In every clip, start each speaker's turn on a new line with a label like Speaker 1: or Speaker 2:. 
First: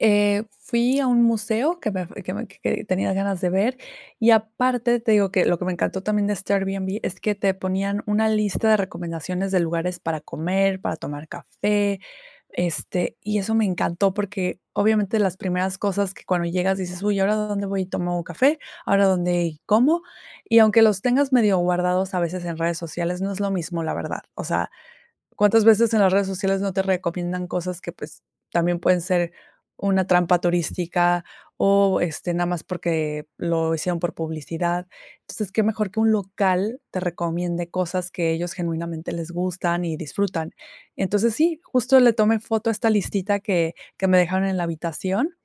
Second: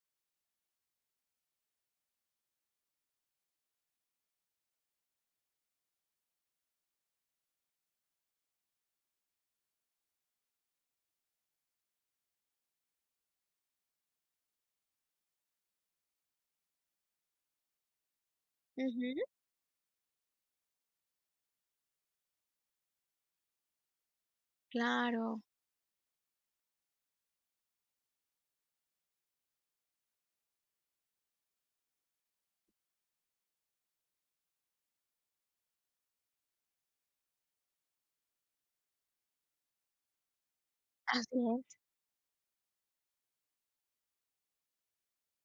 Speaker 1: Eh, fui a un museo que me f que me que tenía ganas de ver, y aparte, te digo que lo que me encantó también de este Airbnb es que te ponían una lista de recomendaciones de lugares para comer, para tomar café, este, y eso me encantó, porque obviamente las primeras cosas que cuando llegas dices: "Uy, ¿ahora dónde voy y tomo café? ¿Ahora
Speaker 2: Ujú.
Speaker 1: dónde como?". Y aunque los tengas medio guardados a veces en redes sociales, no es lo mismo, la verdad. O sea,
Speaker 2: Claro.
Speaker 1: ¿cuántas veces en las redes sociales no te recomiendan cosas que, pues, también pueden ser una trampa turística, o, este, nada más porque lo hicieron por publicidad? Entonces, ¿qué mejor que un local te recomiende cosas que ellos genuinamente les gustan y disfrutan? Entonces,
Speaker 2: Así
Speaker 1: sí,
Speaker 2: es.
Speaker 1: justo le tomé foto a esta listita que que me dejaron en la habitación,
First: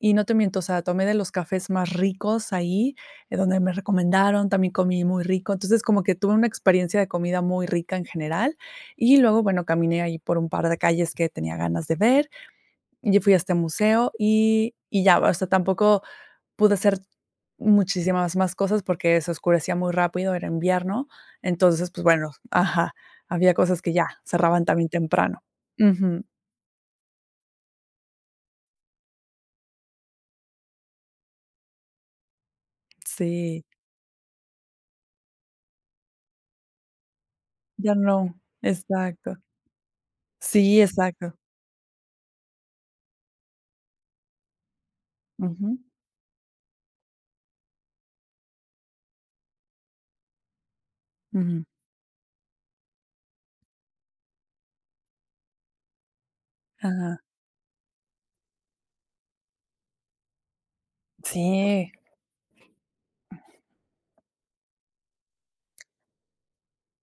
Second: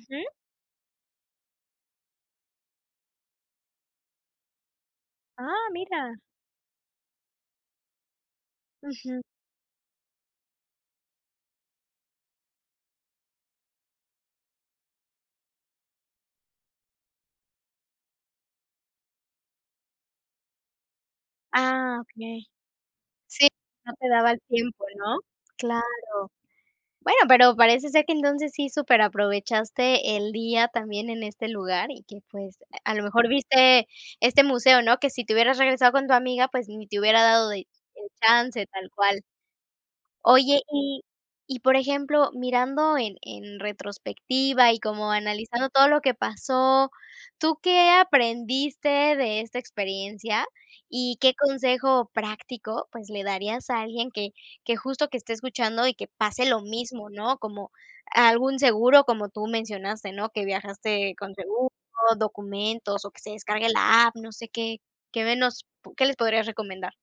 Speaker 1: y no te miento, o sea, tomé de los cafés más ricos ahí, donde me recomendaron, también comí muy rico,
Speaker 2: Ah,
Speaker 1: entonces como
Speaker 2: mira.
Speaker 1: que tuve una experiencia de comida muy rica en general. Y
Speaker 2: Ujú.
Speaker 1: luego, bueno, caminé ahí por un par de calles que tenía ganas de ver. Yo fui a este museo, y y ya, o sea, tampoco pude hacer muchísimas más cosas, porque se oscurecía muy rápido, era invierno, entonces,
Speaker 2: Ah,
Speaker 1: pues, bueno.
Speaker 2: okey.
Speaker 1: Ajá,
Speaker 2: Sí,
Speaker 1: había cosas
Speaker 2: no
Speaker 1: que ya
Speaker 2: te daba el
Speaker 1: cerraban
Speaker 2: tiempo,
Speaker 1: también
Speaker 2: ¿no?
Speaker 1: temprano. Ujú.
Speaker 2: Claro. Bueno, pero parece ser que entonces sí superaprovechaste el día también en este lugar, y que, pues, a lo mejor
Speaker 1: Sí.
Speaker 2: viste este museo, ¿no? Que si te hubieras regresado con tu amiga, pues, ni te hubiera dado de eh,
Speaker 1: Ya no,
Speaker 2: chance tal cual.
Speaker 1: exacto.
Speaker 2: Oye,
Speaker 1: Sí,
Speaker 2: y
Speaker 1: exacto.
Speaker 2: y por ejemplo, mirando en en retrospectiva, y como analizando
Speaker 1: Ujú.
Speaker 2: todo lo que pasó, ¿tú qué aprendiste de esta experiencia, y qué
Speaker 1: Ujú.
Speaker 2: consejo práctico, pues, le darías a alguien que que justo que esté escuchando y que pase lo mismo,
Speaker 1: Ajá.
Speaker 2: no? Como algún seguro, como tú mencionaste, ¿no? Que viajaste con seguro,
Speaker 1: Sí.
Speaker 2: documentos o que se descargue la app, no sé. ¿Qué qué nos qué les podrías recomendar?